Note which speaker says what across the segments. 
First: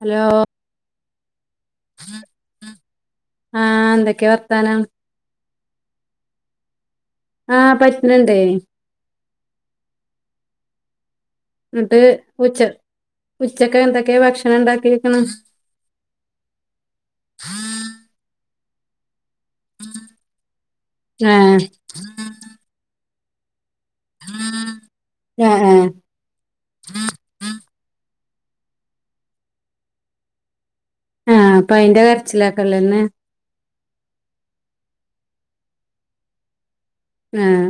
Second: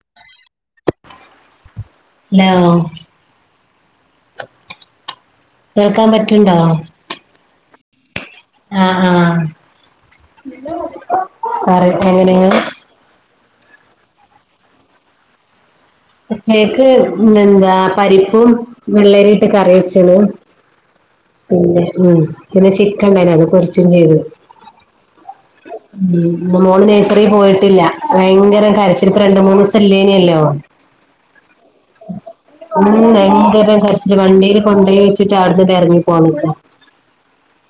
Speaker 1: Hello
Speaker 2: hello
Speaker 1: ആഹ എന്തൊക്കെയ വർത്താനം
Speaker 2: കേൾക്കാൻ പറ്റുണ്ടോ
Speaker 1: ആഹ പ
Speaker 2: ആഹ ആഹ പറ എങ്ങനെയ
Speaker 1: ഉച്ചക്കെ എന്തൊക്കെയ ഭക്ഷണം ഉണ്ടാക്കിക്ക്ണ്
Speaker 2: ഉച്ചക്ക്എന്താ പരിപ്പും വെള്ളരിട്ട് കറി വച്ചത്
Speaker 1: ഏഹ്
Speaker 2: പിന്നെ ഉ പിന്നെ ചിക്കണ്ടായിന്നു അത് കുറച്ച് ും ചെയ്ത്
Speaker 1: ആഹ് ആഹ്
Speaker 2: മോള് നേഴ്സറി പോയിട്ടില്ല ഭയങ്കര കരച്ചല്‌രണ്ട മൂന്ന് ദിവസല്ലേനല്ലോ
Speaker 1: ആഹ് അപ്പൊ അയിന്റെ
Speaker 2: ഉ
Speaker 1: കരച്ചിലാക്കല്ലേന്ന്
Speaker 2: ഭയങ്കരം കരിച്ചില് വണ്ടീയില് കൊണ്ടയി വെ വ് അടുട്ട ഇറങ്ങി പോണ
Speaker 1: ആഹ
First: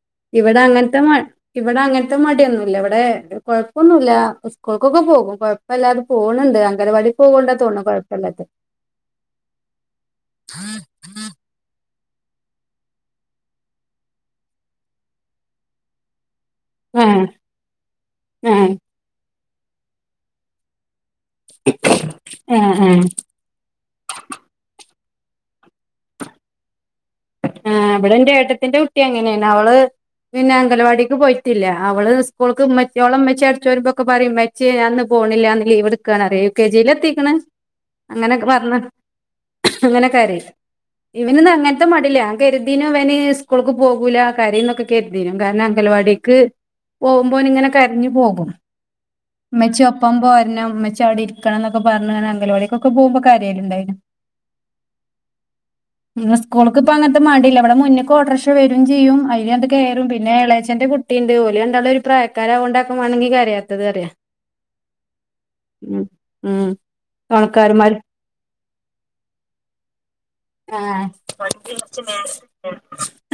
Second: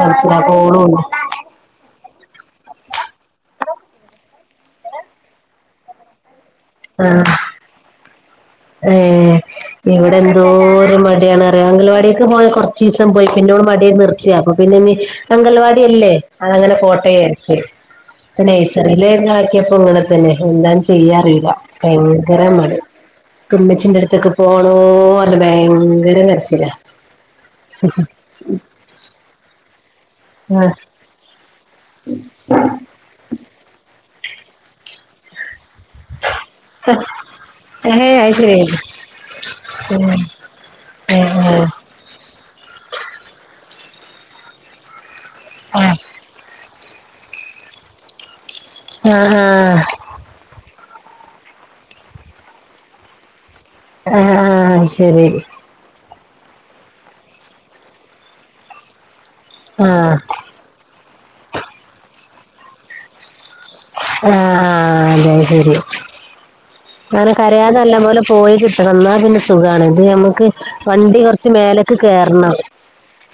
Speaker 2: കരച്ചിലാ
Speaker 1: ഇവിടെ
Speaker 2: പോണുല്ല
Speaker 1: അങ്ങനത്തെ മ ഇവിടെ അങ്ങത്തെ [unintelligible] മടിയൊന്നുംല്ല ഇവിടെ കുഴപ്പമൊന്നുമല്ല സ്കൂൾക്കൊക്കെ പോകും കൊഴപ്പമല്ലാതെ പോക അംഗനവാടി പേകോണ്ടാണ് കുഴപ്പല്ലാത്തത്
Speaker 2: ഏ ഇവിടെ എന്തോ ഒരു മടിയാണ് അറിയൻ അംഗൽവാടിയൊക്കെ പോയ കുറച്ച് ദിവസം പോയി പിന്നോട് മടി നിർത്തിയയാ അപ്പ പിന്നെ ഇനി അംഗൽവാടിിയല്ലേ അതങ്ങനെ കോട്ടയ
Speaker 1: ആഹ്
Speaker 2: അരിച്ച
Speaker 1: ആഹ്
Speaker 2: നഴ്സറിയില ആാക്കിയപ്പോ ഇങ്ങനെ തന്നെ എല്ലാം ചെയ്യാ [unintelligible] ഭയങ്കര മഴ
Speaker 1: ആഹ് ആഹ്
Speaker 2: ഇമ്മച്ചിന്റെടുത്തൊക്ക പോണോ പറഞ്ഞ്ഭയങ്കര കരച്ചിലാ
Speaker 1: ആ ഇവിടെ എന്റെ ഏട്ടത്തിന്റെ കുട്ടി അങ്ങനെയന്ന അവള് പിന്നെ അംഗലവാടിക്ക് പോയി പല്ല അവള് സ്കൂൾക്ക്മെച്ച [unintelligible] അടച്ച്ു വരുമ്പോൊക്കെ പറയും ഇവച്ചി ഞാനിന്ന് അന്ന് പോണില്ല ലീവ് എടുക്കാണ് അറിയ യു കെ ജിൽ എത്തിക്കണ
Speaker 2: ആഹ് ഏഹ്
Speaker 1: അങ്ങനെെ
Speaker 2: അത് ശരി
Speaker 1: പറഞ്ഞ
Speaker 2: ഉം
Speaker 1: അങ്ങനെ
Speaker 2: ഏഹ്
Speaker 1: കരിംഇവനിന്ന്
Speaker 2: ഏഹ്
Speaker 1: അങ്ങന ഇല്ല കരുതിന്നു ഇവന് സ്കൂൾക്ക് പോകൂലാകയുന്നതൊക്കെ കരുതി കാരണംഅംഗനവാടിക്ക് കരുതീനും കാരണം
Speaker 2: ആഹ്
Speaker 1: അങ്കൽവാടിക്ക് പോകുമ്പോന് ഇങ്ങനെ കരിഞ്ഞു പോകും
Speaker 2: ആഹ്
Speaker 1: ഉമ്മച്ചി
Speaker 2: ആഹ്
Speaker 1: ഒപ്പം പോരണം ഇച്ചവിടെ ഇരിക്കണം എന്നക്കെ പറഞ്ഞ അംഗനവാടിക്ക് പോകുമ്പകര
Speaker 2: ആഹ ആഹ ശരി
Speaker 1: നി സ്കൂൾക്ക ഇപ്പ അങ്ങനത്തെ മേണ്ടില്ലല്ല ഇവിടെ മുന്നേക്ക് ഓടർക്ഷ വരും ചെയ്യും
Speaker 2: ആഹ്
Speaker 1: [unintelligible] പിന്നെ
Speaker 2: ആഹ്
Speaker 1: എളേച്ചൻ്റെ കുട്ടി ഉണ്ട് ഓല് രണ്ടാളും ഒരു പ്രായക്കാരാഡക്കും വാണമെങ്കി [unintelligible]
Speaker 2: ആഹ ആ ന്ന ശരി
Speaker 1: ഉം ഉം
Speaker 2: അങ്ങനെ കരയാതെ നല്ല
Speaker 1: ഓണക്കാരന്മാര്
Speaker 2: പോലെ പോയി കിട്ടണം ഇന്നാ പിന്നെ സുഖാണ് ഇത്ഞമ്മക്ക്
Speaker 1: ആഹ്
Speaker 2: വണ്ടി കുറച്ച് മേല ക്ക്‌കേറണം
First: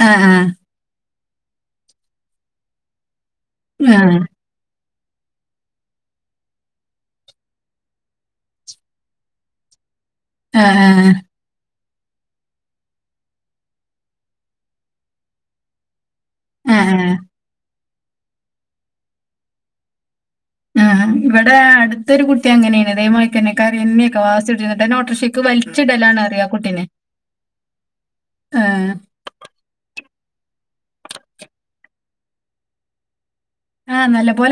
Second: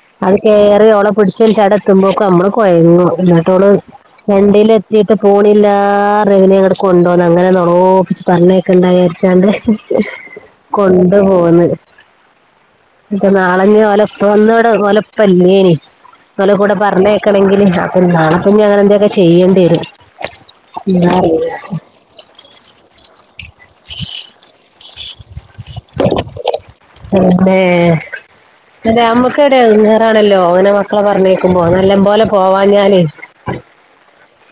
Speaker 1: ആഹ്
Speaker 2: അത് [unintelligible] ട എത്തുമ്പോഴൊക്കെ നമ്മള് കുഴങ്ങു എന്നിട്ടോ
Speaker 1: ആഹ്
Speaker 2: വണ്ടൽ ചീട്ട പോണില്ലറെങ്ങനെ അങ്ങട്ട കൊണ്ടോന്ന് അങ്ങനെോപ്പിച്ച പറഞ്ഞയൊക്കെ ഇണ്ട വിചാരിച്ചാണ്ട്
Speaker 1: ആഹ് ആഹ്
Speaker 2: കൊണ്ട പോന്ന് ഇപ്പ നാളഞ്ഞ ഒലപ്പ ഒന്നോടെ ഒലപ്പല്ലേനി ഓലെ കൂടെ
Speaker 1: ആഹ് ആഹ്
Speaker 2: പറഞ്ഞേക്കണെങ്കിൽ അപ്പൊ നാണപ്പഞ്ഞഞ് അങ്ങനെ എന്തൊക്കെ ചെയ്യേണ്ടി വരും
Speaker 1: ആ്
Speaker 2: എന്താ അറിയില്ല
Speaker 1: ഇവിടെ അടുത്തരു കുട്ടി അങ്ങനെയാണ് ദയ മക്കെ കറിിയന്നെയൊക്കെ വാസി നോട്ട
Speaker 2: അതെ
Speaker 1: ആഹ്
Speaker 2: അതെ അമ്മക്ക എടെയാ അതാണല്ലോ അങ്ങനെ മക്കളെ പറഞ്ഞേക്കുമ്പോ നല്ല പോലെ പോവാ ഞാലേ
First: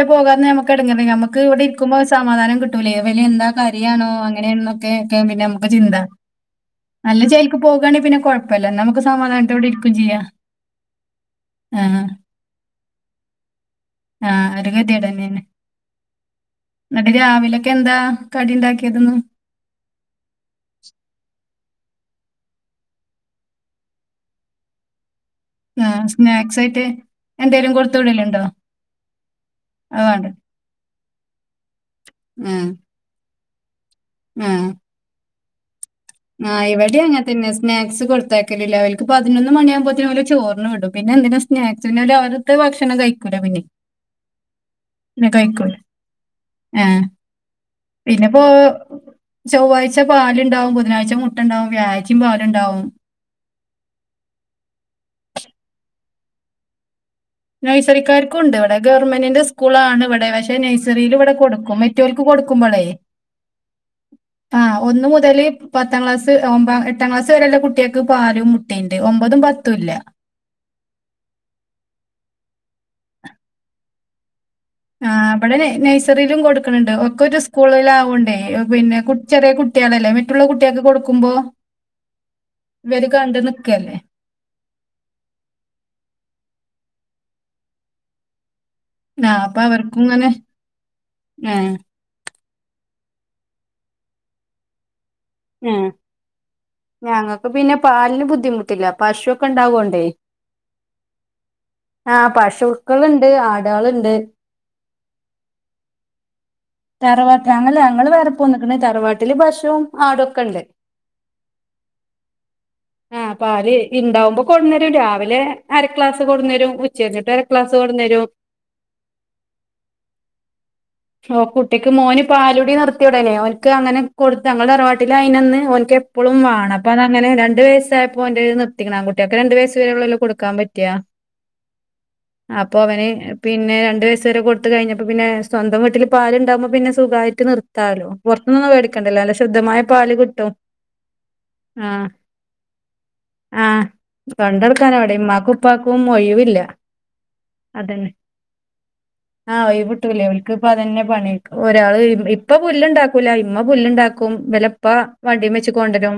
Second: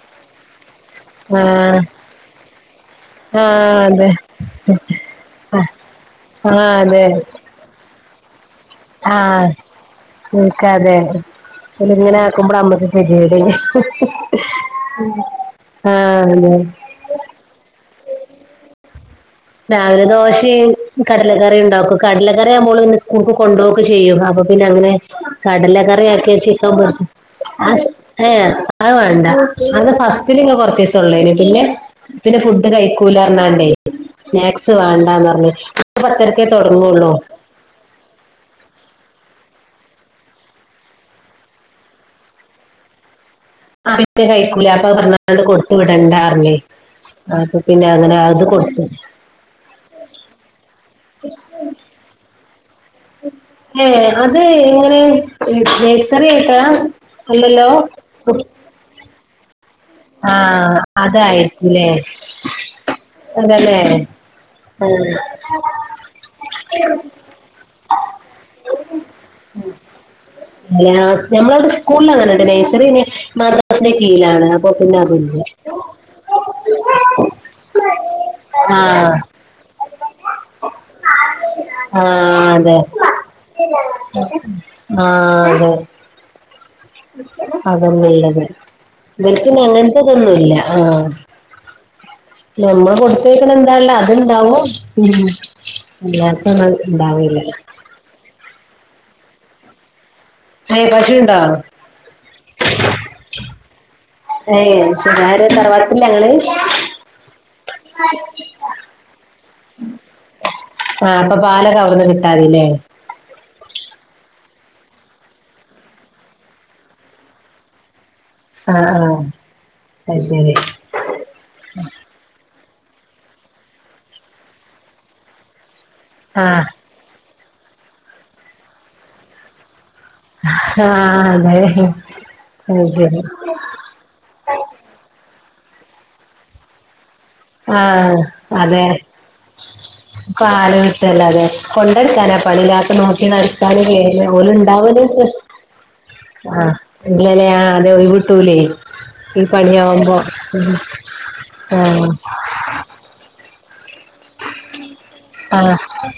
Speaker 1: പോകാെ നമക്ക് ടങ്ങെ നമുക്ക് ഇവിടെ
Speaker 2: ആഹ്
Speaker 1: ഇരിക്കുമ്പോ സമാധാനം കിട്ടൂലേ വല എന്താ
Speaker 2: ആഹ് അതെ
Speaker 1: കയയാണോ അങ്ങനെയാണെന്നൊക്കെക്കെ പിന്നെ നമുക്ക് ചിന്ത
Speaker 2: ആഹ് അതെ
Speaker 1: നല്ല ചേക്ക് പോകയാണെ പിന്നെ കുഴപ്പമില്ല നമുക്ക് സമാധാനത്തോരിക്ക
Speaker 2: നിക്ക അതെതെ അ ഇങ്ങനെ ആക്കുമ്പോൾ അമ്മക്ക് ശരിട
Speaker 1: ആഹ ഒരു ഗതിട തന്നെയന്നെ
Speaker 2: ആഹ് അതെ
Speaker 1: എന്നട്ട് രാവിലൊക്കെ എന്താ കട ക്കിയതരുന്നു
Speaker 2: രാവിലെ ദോശയും കടലക്കറിയുണ്ട് ക്ക് കടലകറി ആക്പോൾ പിന്നെസ്കൂൾ കൊണ്ട്പോക്കെ ചെയ്യും അപ്പൊ പിന്ന അങ്ങനെ കടല കറിയക്കിയ
Speaker 1: സ്നാക്സ്
Speaker 2: ചിക്കൻ
Speaker 1: ആയിട്ട്
Speaker 2: പോ അ
Speaker 1: എന്തേലും കൊടുത്തു
Speaker 2: ഏഹ
Speaker 1: വിടലുണ്ടോ
Speaker 2: അത് വേണ്ട അത് ഫസ്റ്റിലി കൊറത്ത പിന്നെ പിന്നെ
Speaker 1: ആ
Speaker 2: ഫുഡ് കഴിക്കൂലാണ്ടേ
Speaker 1: ആ
Speaker 2: സ്നാക്സ് വേണ്ടന്ന് പറഞ്ഞ
Speaker 1: ആ ഇവിടെ അങ്ങെ തന്നെ സ്നാക്സ് കൊടുത്താക്കലില്ല അവക്ക് പതിനൊന്ന് മണിയാക്പോത്തേ പോല ചോന്നന്ന് വിടും പിന്നെ എന്തിനാ സ്നക്സ്സിരവിടുത്ത് ഭക്ഷണം കഴിക്കൂല പിന്നെ
Speaker 2: ആ കഴിക്കൂല അപ്പൊ
Speaker 1: പിന്നെ
Speaker 2: പററന്നാൾ
Speaker 1: കഴിക്കൂല
Speaker 2: കൊടുത്തു വിടണ്ടാറിില്ലേ
Speaker 1: ആ
Speaker 2: അപ്പ പിന്നെ അങ്ങനെ അത് കൊടുത്തു
Speaker 1: ചൊവ്വാഴ്ച പാലുണ്ടാവും ബുധനാഴ്ച മുട്ട ഉണ്ടാവും വ്യാ്ചും പാാലുണ്ടാവും
Speaker 2: ഏ അത് എങ്ങനെ ഗേസറി ആയിട്ടാ അല്ലല്ലോ
Speaker 1: നൈസറിക്കാർക്കുംണ്ട് ഇവിടെ ഗവൺമെന്റിന്റെ സ്കൂളാണ് ഇവിടെ പക്ഷെ
Speaker 2: ആഹ്
Speaker 1: നഴസറിൽ ഇവിടെ കൊടുക്കും
Speaker 2: അതായിരിക്കൂല്ലേ
Speaker 1: മറ്റവർക്ക് കൊടുക്കുമ്പോളേ
Speaker 2: അതല്ലേ
Speaker 1: ആഹ് ഒന്ന മുതല് പത്താം ക്ലാസ് ഒ എട്ടാം ക്ലാസ് വരെെയല്ല കുട്ടികൾക്ക് പാലും മുട്ടയുണ്ട് ഒമ്പതും പത്തല്ല
Speaker 2: അ നഞമ്മളവിടെ സ്കൂളിലങ്ങെട്ട് നഴ്സറിെ മാദ്രാസിന്റെ കീഴിലാണ് അപ്പൊ പിന്നെ
Speaker 1: ആ
Speaker 2: അതില്ല
Speaker 1: അവിടെ നഴ്സറിയിലും കൊടുക്കണണ്ട് ഒക്കെ ഒരു സ്കൂളില ആാവണ്ടേ പിന്നെ
Speaker 2: ആഹ്
Speaker 1: കു ചെറിയ കു കുട്ടികളല്ലേ മറ്റുള്ള കുട്ടികൊക്കെ കൊടുക്കുമ്പോ
Speaker 2: ആഹ അതെ
Speaker 1: ഇവര് കണ്ട് നിക്കല്ലേ
Speaker 2: ആഹ അതെ അതൊന്നല്ലത്
Speaker 1: ആ അപ്പൊ
Speaker 2: ഇവർക്ക്ന്ന
Speaker 1: അവർക്കും ഇങ്ങനെ
Speaker 2: അങ്ങനത്തെതൊന്നുമല്ല ആഹ
Speaker 1: ആ
Speaker 2: നമ്മ കൊടു വിവേക്കന എന്താല്ല അത്െന്താവോ ഉ
Speaker 1: ഉം
Speaker 2: അല്ലാക്കന്ന ഉണ്ടാവല്ല
Speaker 1: കിട്ടില്ല പശുൊക്കെ ഉണ്ടാവോണ്ടേ
Speaker 2: ഏഹ് പശുണ്ടോ
Speaker 1: ആഹ് പശുക്കൾുണ്ട് ആടകളുണ്ട്
Speaker 2: ശാര് തറവാത്തില്ല ഞങ്ങള്
Speaker 1: തറവാട്ടിലാങ്ങല്ല ഞങ്ങള്ൾ വേറെ പോ നിക്കണ തറവാട്ടില് ഭഷവും ആടൊക്കെണ്ട്
Speaker 2: പാല കർന്ന് കിട്ടാെ
Speaker 1: ആഹ അപ്പൊ അവര് ഇണ്ടാവുമ്പോൊ കൊണ്ടു തരും രാവിലെ അര ക്ലാസ് കൊു തരും ഉച്ചരിഞ്ഞിട്ട് അര ക്ലാസ് കൊണ്ടു തരും
Speaker 2: ആഹ ആഹ അത് ശരി
Speaker 1: ഓ കുട്ടിക്ക് മോന് പാലും ടി നിർത്തിയവിടനെ അവക്ക് അങ്ങെ കൊടു ഞങ്ങളുടെ തറവാട്ടിൽ അതിനന്ന് അവനിക്ക് എപ്പോഴും
Speaker 2: ആഹ്
Speaker 1: വേണം അപ്പ അതങ്ങനെ രണ്ടണ്ട് വയസ്സായപ്പോ അറ നിർത്തിക്കണം ആ കുട്ടിയൊക്കെ രണ്ട് വയസ്സ് വരെ ഉള്ളല്ലോ കൊടുക്കാൻ പറ്റിയാ
Speaker 2: ആഹ് അതെ
Speaker 1: അപ്പൊ
Speaker 2: അത്
Speaker 1: അവന്
Speaker 2: ശരി
Speaker 1: പിന്നെ രണ്ടു വയസ വരെ കൊടുത്ത കഴിഞ്ഞപ്പോ പിന്നെ സ്വന്തം വീട്ടിൽ പാലുണ്ടാക്പോ പിന്ന സുഖ
Speaker 2: ആ അതെ
Speaker 1: ശുദ്ധമായ പാല് കിട്ടും
Speaker 2: പാല് [unintelligible] അതെ
Speaker 1: ആ
Speaker 2: കൊണ്ടോടുക്കാന പണിയില്ലാത്തെ നോക്കി
Speaker 1: ആഹ്
Speaker 2: [unintelligible] ഓല്
Speaker 1: തൊണ്ടടക്കാൻ
Speaker 2: ഇണ്ടാവൂലോ
Speaker 1: എവിടെ ഉമ്മാക്കും ഉപ്പാക്കും ഒഴിവില്ല
Speaker 2: ആ [unintelligible] ഏ ആ ന് ഒയ്
Speaker 1: അതന്നെ
Speaker 2: വുട്ടൂലെയ് ഈ
Speaker 1: ആഹ് ഒഴിവ്
Speaker 2: പണിയാവുമ്പോ
Speaker 1: കിട്ടൂല ഓൽക്ക് ഇപ്പ
Speaker 2: ഉം
Speaker 1: അതന്നെ പണി ഒരാള്
Speaker 2: ആ
Speaker 1: ഇപ്പ പുല്ല്ണ്ടാക്കൂല്ല ഇമ്മ പുല്ല്ണ്ടാ ക്കും ബെലപ്പ വണ്ടിമ്മെച്ച്
Speaker 2: ആഹ്
Speaker 1: കൊണ്ടരും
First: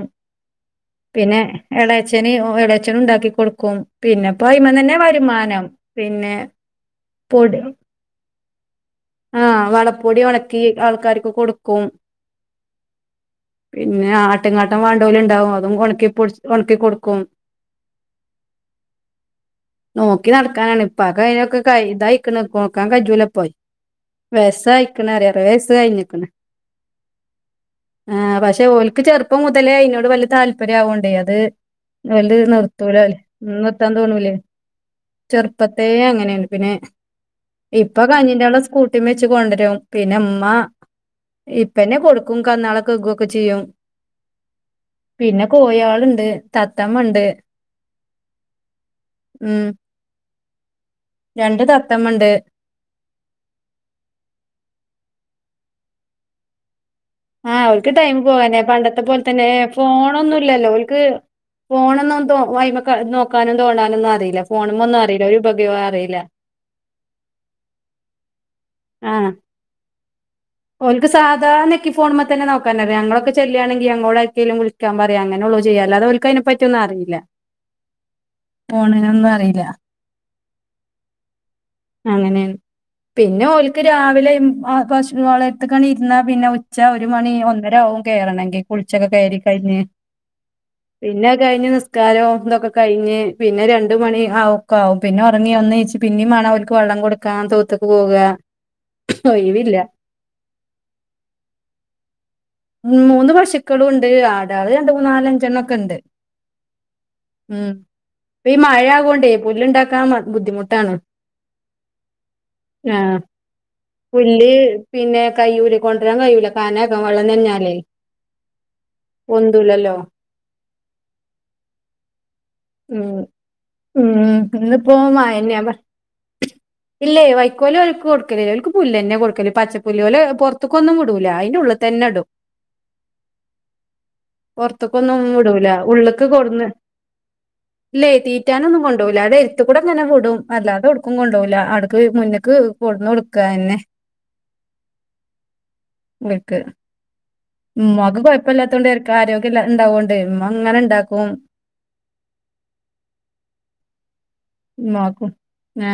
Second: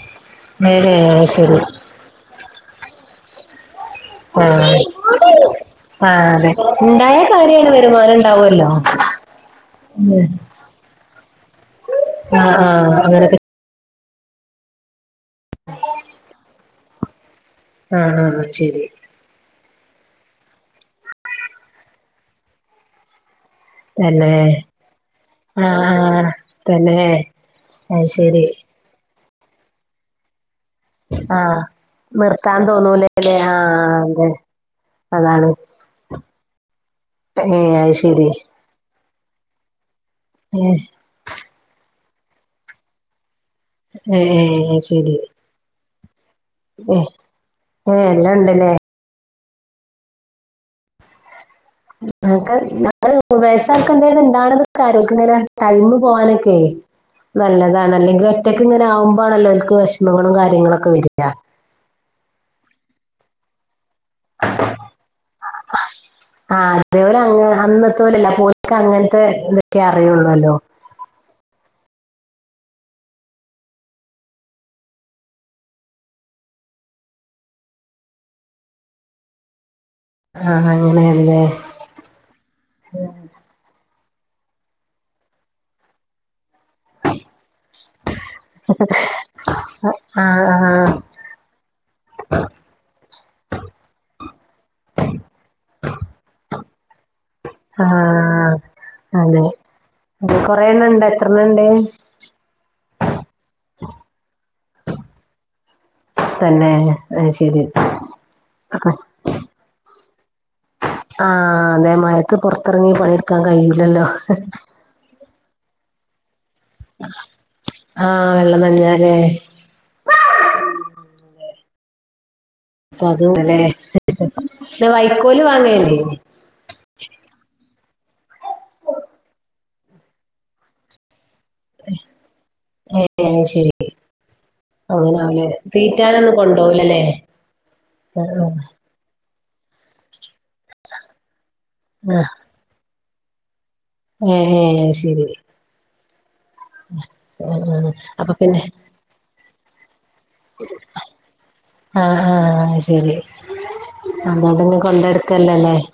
Speaker 2: നേരെ അത്
Speaker 1: പിന്നെ
Speaker 2: ശരി
Speaker 1: എളേച്ചന് ഒ വട അച്ഛനും ഉണ്ടാക്കി കൊടുക്കും പിന്നെപ്പോ
Speaker 2: ആ
Speaker 1: അയ്മന്നന്നെ വരുമാനം
Speaker 2: ആ
Speaker 1: പിന്നെ
Speaker 2: അതെ ഇണ്ടായ കാര്യാണ് വരുമാനം ഇണ്ടാവുല്ലോ
Speaker 1: ആ വളപ്പൊടി ഒണക്കി ആൾക്കാർക്ക് കൊടുക്കും
Speaker 2: ആഹ് ആഹ് അങ്ങനൊക്കെ
Speaker 1: പിന്നെ ആട്ടിങ്ങാട്ടം വാണ്ടോല്ണ്ടാവും അതും ഒണക്കി പ്പൊടിച് ഒണക്കി കൊടുക്കും
Speaker 2: ആ ശരി
Speaker 1: നോക്കി നടക്കാനാണ് ഇപ്പാക്ക് അയിനൊക്കെ കയ് തായിക്ക്ണ് നോക്കാൻ കജ്ജൂല ഇപ്പൊ
Speaker 2: തന്നെ
Speaker 1: വയിസ്സായിക്കണ് അറ്പത് വയസ്സ്
Speaker 2: ആഹ്
Speaker 1: കഴിഞ്ഞിക്കണ്
Speaker 2: ആഹ് തന്നെ അത്
Speaker 1: ആ
Speaker 2: ശരി
Speaker 1: പക്ഷെ ഓൽക്ക് ചെറുപ്പം മുതലേ അയിനോട് വല്യയ താല് പ്പരാവൊണ്ടേ അത്
Speaker 2: ആഹ്
Speaker 1: ന്നോൽത്
Speaker 2: നിർത്താൻ
Speaker 1: നിർത്തൂലാലേ
Speaker 2: തോന്നൂലല്ലേ
Speaker 1: നിർത്താൻ
Speaker 2: ആഹ് അതെ
Speaker 1: തോന്നൂലേ
Speaker 2: അതാണ്
Speaker 1: ചെറുപ്പത്തെ അങ്ങനെയാണ് പിന്നെ
Speaker 2: ഏഹ് അത്
Speaker 1: ഇപ്പൊ
Speaker 2: ശരി
Speaker 1: [unintelligible] സ്കൂ [unintelligible] മെച്ച് കൊണ്ടുരും പിന്നെ ഉമ്മ
Speaker 2: ഏഹ്
Speaker 1: ഇപ്പന്നെ കൊടുക്കും കന്നാളക്കെക്കെ വെ ചി യ്യും പിന്നെ കോയാള്ണ്ട്
Speaker 2: ഏ ഏ എല്ലാം ഉണ്ടല്ലേ
Speaker 1: ഉം രണ്ട് തത്തമ്മണ്ട്
Speaker 2: [unintelligible] തൽക്കന്തേണ് ണ്ടാണത് ആരോഗ്യനിലര ടൈമ് പോകാനൊക്കെ
Speaker 1: ആഹ് ഓൽക്ക്
Speaker 2: നല്ലതാണ്
Speaker 1: ടൈം
Speaker 2: അല്ലെങ്കി
Speaker 1: പോകാനെ
Speaker 2: ഒറ്റക്ക്
Speaker 1: പണ്ടത്തെ പോലെ
Speaker 2: ഇങ്ങനാകുമ്പോ
Speaker 1: തന്നെ
Speaker 2: ആണല്ലോ ഓൽക്ക് വിഷമങ്ങളും കാര്യങ്ങളും ഒക്കെ വരിക
Speaker 1: പോണംന്ന് തോ വൈമക്കെ നോക്കാനും തോണ്ടാ ഒന്നും അറിയില്ല ഫോണ് ഒന്നുമറിയില്ല ഒരു ഉപകയ അറിയില്ല
Speaker 2: ക്ക അങ്ങനത്തെ
Speaker 1: ആഹ്
Speaker 2: ഇതൊക്കെ അറിയോള്ളു
Speaker 1: ഓൽക്ക് സാധാന എനിക്കി ഫോണിമെ തന്നെ നോക്കാൻ അറിയാം ഞങ്ങളൊക്കെ ചെല്യയാണെങ്കിൽ അങ്ങോട് ആർക്കേലും വിളിക്കാൻ പറയാ അങ്ങനൊള്ള ചെയ്യ അല്ലാതെ ഓൽക്ക് അയിനെ പറ്റി ഒന്ന് അറിയില്ല പോണിനൊന്നും അറിയില്ല
Speaker 2: ആഹ് അങ്ങനെയാണല്ലേ
Speaker 1: അങ്ങനെണ് പിന്നെഓൽ ഇക്ക രാവിലെ ആ പശു വളത്തക്കന്നെ ഇരുന്ന പിന്നെ ച്ചാ ഒരു മണി ഒന്നരാകും കേറണെങ്കി കുളിച്ചൊക്കെ കേറി കഴിഞ്ഞ്
Speaker 2: ആഹ് ആഹ്
Speaker 1: പിന്നഹ് കഴിഞ്ഞ് നിസ് ക്കാരോ ഇന്തൊക്കെ കഴിഞ്ഞ് പിന്നെ രണ്ടു മണി ആ ഒക്കാവും പിന്നെ ഒറങ്ങി ഒന്നേച്ച് പിന്നീം വേണം അവർക്ക് വെള്ള ള്ളം കൊടുക്കാൻ തൊഉത്തുക്ക് പോക ഒയ് വില്ല
Speaker 2: കൊറേണ്ണഇണ്ടോ എത്ര എണ്ണ ഇണ്ട്
Speaker 1: ഉം മൂന്ന് പശുക്കളൂണ്ട് ആടാള് രണ്ട് മൂന്നാലഞ്ചെണ്ണോക്കെണ്ട്
Speaker 2: തന്നെ അത് ശരി
Speaker 1: ഉം ഇപ്പ ഈ മഴ
Speaker 2: അപ്പൊ
Speaker 1: ആവുണ്ടേ പുല്ല് ഇണ്ടാക്കാൻ മാ
Speaker 2: ആ അതെ മയത്ത് പൊറത്തെറങ്ങി
Speaker 1: ആഹ്
Speaker 2: പണിയെടുക്കാൻ കയില്ലല്ലോ
Speaker 1: പുല്ല് പിന്നെ കയ്യൂലെ കൊണ്ടരാൻ കയ്യൂല കാനക്കെ വെള്ളഞഞ്ഞാലേ
Speaker 2: ആഹ് വെള്ളം നനഞ്ഞാലേ
Speaker 1: പൊന്തുലല്ലോ [inaudible] ഉം
Speaker 2: അപ്പൊ അതുംല്ലേ
Speaker 1: ഉം ന്ന്
Speaker 2: പിന്നെ
Speaker 1: പ്പോ
Speaker 2: വൈക്കോല്
Speaker 1: മയന്നെയ പ
Speaker 2: വാങ്ങേണ്ടേ
Speaker 1: ഇല്ലേ വൈക്കോല് ഒക്ക് കൊടുക്കലില്ല അവക്ക് പുല്ല്ന്ന്യയ കൊടുക്കല് പച്ചപ്പുല്ല് പോലെ പൊറത്തക്കൊന്നും വിടു ല്ല അയിന്റെ ഉള്ളിതന്നെടും
Speaker 2: ഏഹ് അത് ശരി
Speaker 1: പോറത്തൊക്കൊന്നും ഒന്നും
Speaker 2: അങ്ങനാവുല്ലേ
Speaker 1: വിടൂല ഉള്ള്ക്ക്
Speaker 2: തീറ്റാനൊന്നും
Speaker 1: കൊടുന്ന്
Speaker 2: കൊണ്ടോവൂലല്ലേ
Speaker 1: ഇല്ലേയ്
Speaker 2: ആഹ്
Speaker 1: തീറ്റാനൊന്നും കൊണ്ടു പോവില്ല അവടെര് - ത്തു കൂടെങ്ങനെ വിടും അല്ലാതെവ്ടുക്കും കൊണ്ടൊകൂല അവ്ട്ക്ക് മുന്ന്ക്ക് കൊടന്ന് കൊടുക്ക അഎന്നെ
Speaker 2: ഏ ഏ ശരി
Speaker 1: മിക്ക്
Speaker 2: [inaudible] ആഹ്
Speaker 1: മഖ
Speaker 2: അപ്പൊ പിന്നെ
Speaker 1: കുഴപ്പമാത്തോണ്ട് കേക്കും ആരോഗ്യംല്ലാം ഉണ്ടാവണ്ട്
Speaker 2: ആഹ് ആഹ് ആ ശരി അതോണ്ടന്നെ
Speaker 1: ഉമ്മാക്കും
Speaker 2: കൊണ്ടെടുക്കല്ലല്ലേ
Speaker 1: ആ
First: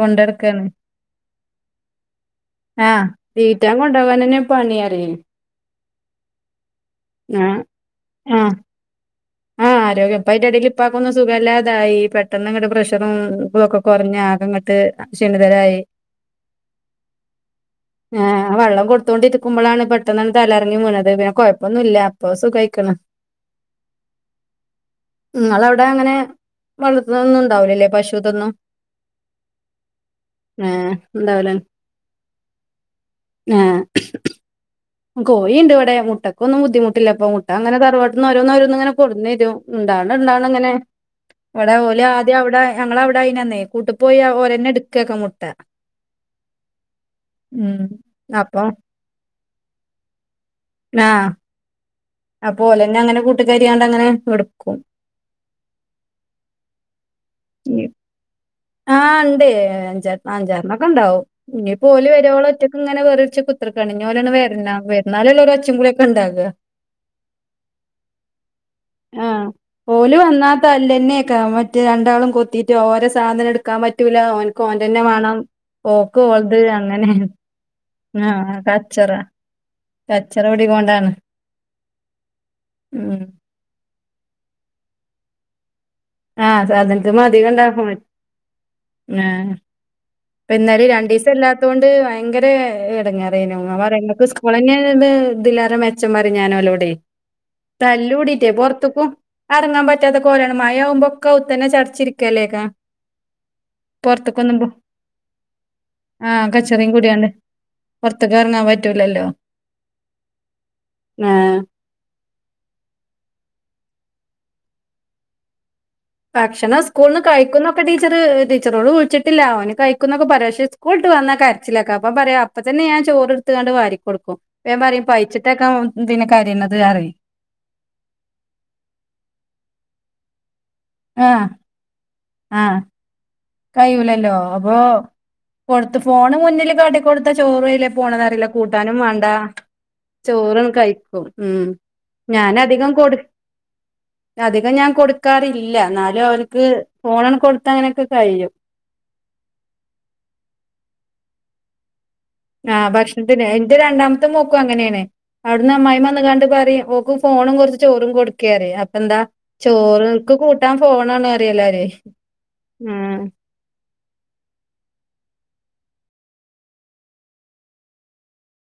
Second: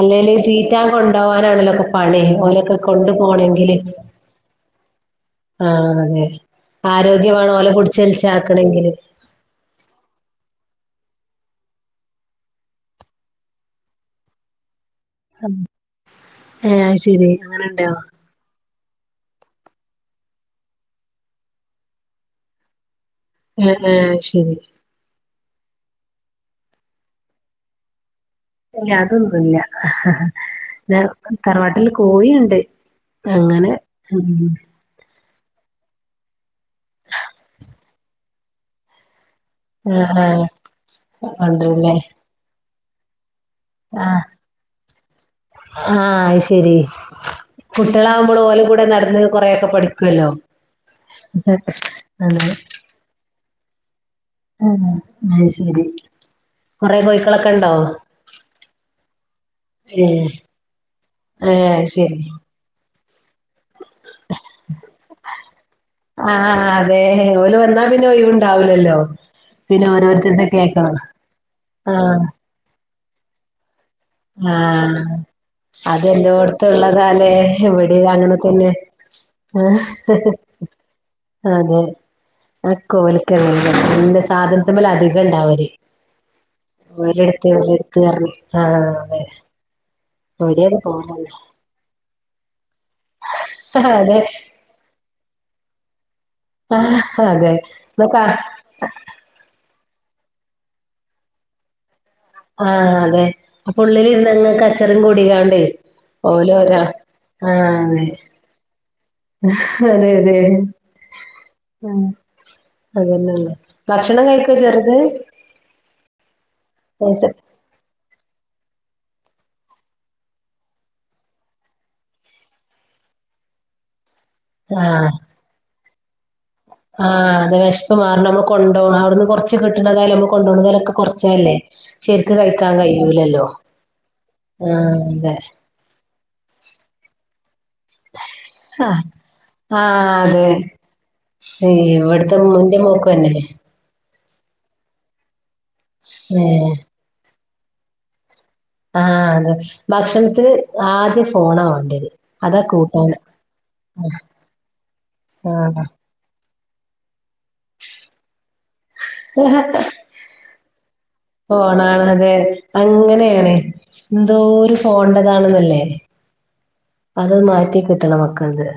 Speaker 2: അല്ലേലേ തിറ്റാൻ കൊണ്ടോവാനാണല്ലോപ്പ പണി ഓലക്കെ
Speaker 1: ആഹ് തീറ്റാൻ കൊണ്ട പോകൻന്നെ പണിയ പറിയി
Speaker 2: ആഹ് അതെ ആരോഗ്യവേണം ഓലെ പിടിച്ചുവലിച്ച്
Speaker 1: ആ
Speaker 2: ആക്കണെങ്കില്
Speaker 1: ആ ആരോഗ്യം ഇപ്പ അതിന്റെ ഇടൽ ഇപ്പാക്കൊന്നും സുഖംമല്ലാതായി പെട്ടെന്ന് ഇങ്ങട്ട പ്രഷറും ഇതൊക്കെ കുറഞ്ഞ് ആകെ അങ്ങട്ട് ശീണതരായി
Speaker 2: ഏഹ് അത് ശെരി അങ്ങനെണ്ടോ
Speaker 1: ആ വെള്ളം കൊടുത്തുകോണ്ടിരിക്കുമ്പോഴാണ് പെട്ടെന്ന്ന്ന തലറങ്ങി മീണത് പിന്നെ കൊഴപ്പൊന്നുല്ല ഇപ്പൊ സുഖയിക്കണ്
Speaker 2: ആഹ് ആഹ് ശരി
Speaker 1: നിങ്ങളാ അവിടെ അങ്ങനെ വളർത്തുന്ന ഒന്നും ഉണ്ടാവലല്ലേ പശു
Speaker 2: ഇ ല്ല അതൊന്നുല്ല
Speaker 1: ഏ ഉണ്ടാവൂല
Speaker 2: തറവാട്ടിൽ കോയിയുണ്ട്
Speaker 1: ഏ
Speaker 2: അങ്ങനെ
Speaker 1: കോഴിണ്ട് ഇവിടെ മുട്ടക്കൊന്നും ബുദ്ധിമുട്ടില്ലപ്പ മുട്ട അങ്ങനെ തറവാട്ടുന്ന് ഓരോന്നോരോന്നിങ്ങനെ കൊടുന്ന രും ഇാണ്ടാവണ
Speaker 2: ആഹ്
Speaker 1: ഇണ്ടാവണ
Speaker 2: ആഹ്
Speaker 1: അങ്ങനെ ഇവിടെ
Speaker 2: കൊണ്ടരുല്ലേ
Speaker 1: ഓല് ആദ്യം അവിടെ ഞങ്ങളവിടെ അയ്‌ന കൂട്ടി പോയി
Speaker 2: ആഹ്
Speaker 1: ഓരന്നെ എടുക്കൊക്കെ മുട്ട ഉം
Speaker 2: കുട്ടികളാകുമ്പോൾ ഓല
Speaker 1: അപ്പൊ
Speaker 2: കൂടെ നടന്ന് കൊറെയൊക്കെ പഠിക്കുവല്ലോ
Speaker 1: അപ്പോ ഓലന്നെ അങ്ങനെ കൂട്ടുകാരിയണ്ട് അങ്ങനെ
Speaker 2: ആ
Speaker 1: എടുക്കും
Speaker 2: അ ശരി കൊറെ കോഴിക്കളൊക്കെ ണ്ടോ
Speaker 1: ആ ഉണ്ട് അഞ്ച അഞ്ചാരറിണം ഒക്കെ ഉണ്ടാവും
Speaker 2: ഏഹ്
Speaker 1: ഇനിപ്പോ ഓല്
Speaker 2: ശരി
Speaker 1: വരുവളോ ഒറ്റക്കെ ഇങ്ങനെ വേറിരി ത്തിരിക്കാണ് ഞ്ഞി ഓലന്നെ വരണം വരുന്നാലല്ലേ ഒരു ഒച്ചെ പൊളിയൊക്കെണ്ടാക
Speaker 2: ആഹ് അതെ ഓല് വന്നാ പിന്നെ ഒഴിവുണ്ടാവൂലല്ലോ
Speaker 1: ആഹ്
Speaker 2: പിന്നെ
Speaker 1: ഓല്
Speaker 2: ഓരോരുത്തരത്
Speaker 1: വന്നാ
Speaker 2: കേക്കണം
Speaker 1: തൊല്ലന്നെയാക്കും മറ്റേ ര
Speaker 2: ആഹ്
Speaker 1: ണ്ടാളും കൊത്തിയിട്ട് ഓരെ സാധനം എടുക്കാൻ പറ്റൂല ഓനക്ക് ഓന്റെ
Speaker 2: ആഹ്
Speaker 1: തന്നെ വേണം ഓക്ക് ഓൾത്
Speaker 2: അതെല്ലോടത്തും
Speaker 1: അങ്ങനെ
Speaker 2: ഉള്ളതാല്ലേ ഇവിടേം
Speaker 1: ആ
Speaker 2: അങ്ങനെ തന്നെ
Speaker 1: കച്ചറ കച്ചറ പിടി കൊണ്ടാണ്
Speaker 2: അ ആ കോല [unintelligible] എന്റെ സാധനത്തെ മേലെ അധികം ഇണ്ടാല്
Speaker 1: ആഹ് സാധനത്തിന്
Speaker 2: ഓരടുത്തു ഓരടുത്ത് [unintelligible] ആഹ് അതെ
Speaker 1: ആ ഇപ്പൊ
Speaker 2: ഇവിടേം
Speaker 1: ഇന്നലെ
Speaker 2: അതുപോലെ തന്നെ
Speaker 1: രണ്ടീസം ഇല്ലാത്ത കൊണ്ട് ഭയങ്കര ഇടങ്ങറായ്നു [unintelligible]
Speaker 2: അതെ
Speaker 1: ങ്ങക്ക് സ്കൂൾ തന്നെയ ഇതിലാര മെച്ചം പറ ഞാനലോടെ
Speaker 2: ആഹ് അതെ ഇതൊക്കെ
Speaker 1: തല്ലൂടിട്ടേ പൊറത്തേക്കും ഇറങ്ങാൻ പറ്റ പറ്റാത്തെ കോലാണ് മയ ആകുമ്പോക്കെ ഉത്തന്നെ ചടച്ചിരിക്കും
Speaker 2: ആഹ് അതെ അപ്പൊള്ളില ഇരുന്നെങ്ങ്
Speaker 1: പൊറത്ത്ക്കൊന്നും പോ
Speaker 2: കച്ചറെം കൂടികാണ്ടേ
Speaker 1: ആഹ്
Speaker 2: ഓലോ രാ
Speaker 1: കച്ചറയും കൂടിയാണ്ട്
Speaker 2: ആഹ്
Speaker 1: പൊറത്ത്ക്ക് എറങ്ങാൻ പറ്റൂലല്ലോ.
Speaker 2: അതെ അതെ അതെ
Speaker 1: ആഹ്
Speaker 2: അതന്നെയല്ല ഭക്ഷണം കഴിക്കൊ ചെറുത്
Speaker 1: ഭക്ഷണം സ്കൂൾന്ന്
Speaker 2: നൈസ്
Speaker 1: കഴിക്കുന്നൊക്കെ ടി ച്ചർ ടീച്ചറോട് വിളിച്ചിട്ടില്ല ഓന് കഴിക്കുന്നൊക്കെ പറയും ക്ഷേ സ്കൂൾട്ട് വന്നാ കരച്ചിലാക്കും അപ്പ പറയാ അപ്പൊ തന്നെ ഞാൻ ചോറെടുത്തണ്ട് വാരികൊടുക്കും പ്പ ഞാൻ പറയും
Speaker 2: ആഹ്
Speaker 1: പയിച്ചിട്ടാക്കും അവൻ
Speaker 2: ആഹ് അത് വിഷ്പ് മാറണം മ്മൾ കൊണ്ടോണം അവിടുന്ന് കൊറച്ച് കിട്ടണ്ടതായാല നമ്മ കൊണ്ടോണതായാലും
Speaker 1: ആഹ്
Speaker 2: കൊറച്ചല്ലേ ശരിക്ക് കഴിക്കാൻ കഴിയൂലല്ലോ
Speaker 1: കയൂലല്ലോ അപ്പൊ
Speaker 2: ആഹ് അതെ
Speaker 1: കൊടുത്ത് ഫോണ് മുന്നിൽ കാട്ടി കൊടുത്ത ചോറ് പോണതറിയില്ല കൂട്ടാനും
Speaker 2: ആഹ്
Speaker 1: വേണ്ട
Speaker 2: ആഹ് അതെ
Speaker 1: ചോറും കഴിക്കും ഉം
Speaker 2: ഇവിടുത്തെ ഇന്റെ
Speaker 1: ഞാനധികം
Speaker 2: മോക്കും
Speaker 1: കൊടു
Speaker 2: അങ്ങനെന്നെ
Speaker 1: അധികം ഞാൻ കൊടുക്കാറില്ല എന്നാലും അവർക്ക്
Speaker 2: ഏഹ്
Speaker 1: ഫോണ് കൊടുത്ത അങ്ങനെയൊക്കെ കഴിയും
Speaker 2: ആഹ് അതെ ഭക്ഷണത്തിന് ആദ്യം ഫോണ വേണ്ടത്
Speaker 1: ആഹ് ഭക്ഷണത്തിന് എന്റെ രണ്ടാമത്തെ മോക്കും അങ്ങനെയാണ് അവിടുന്ന്
Speaker 2: ആഹ്
Speaker 1: അമ്മായി വന്ന കാണ്ട് പറയും ഓക്കും ഫോണും കുറച്ച് ചോറും കൊടുക്കറ അപ്പ എന്താ ചോറ്ക്ക് കൂട്ടാൻ ഫോണണ് പറയില്ലോര്
Speaker 2: അ അങ്ങനെയാണ് എന്തോ ഒരു ഫോൺണ്ടതാണെന്നല്ലേ അതൊ മാറ്റി കിട്ടണം മക്കലേത്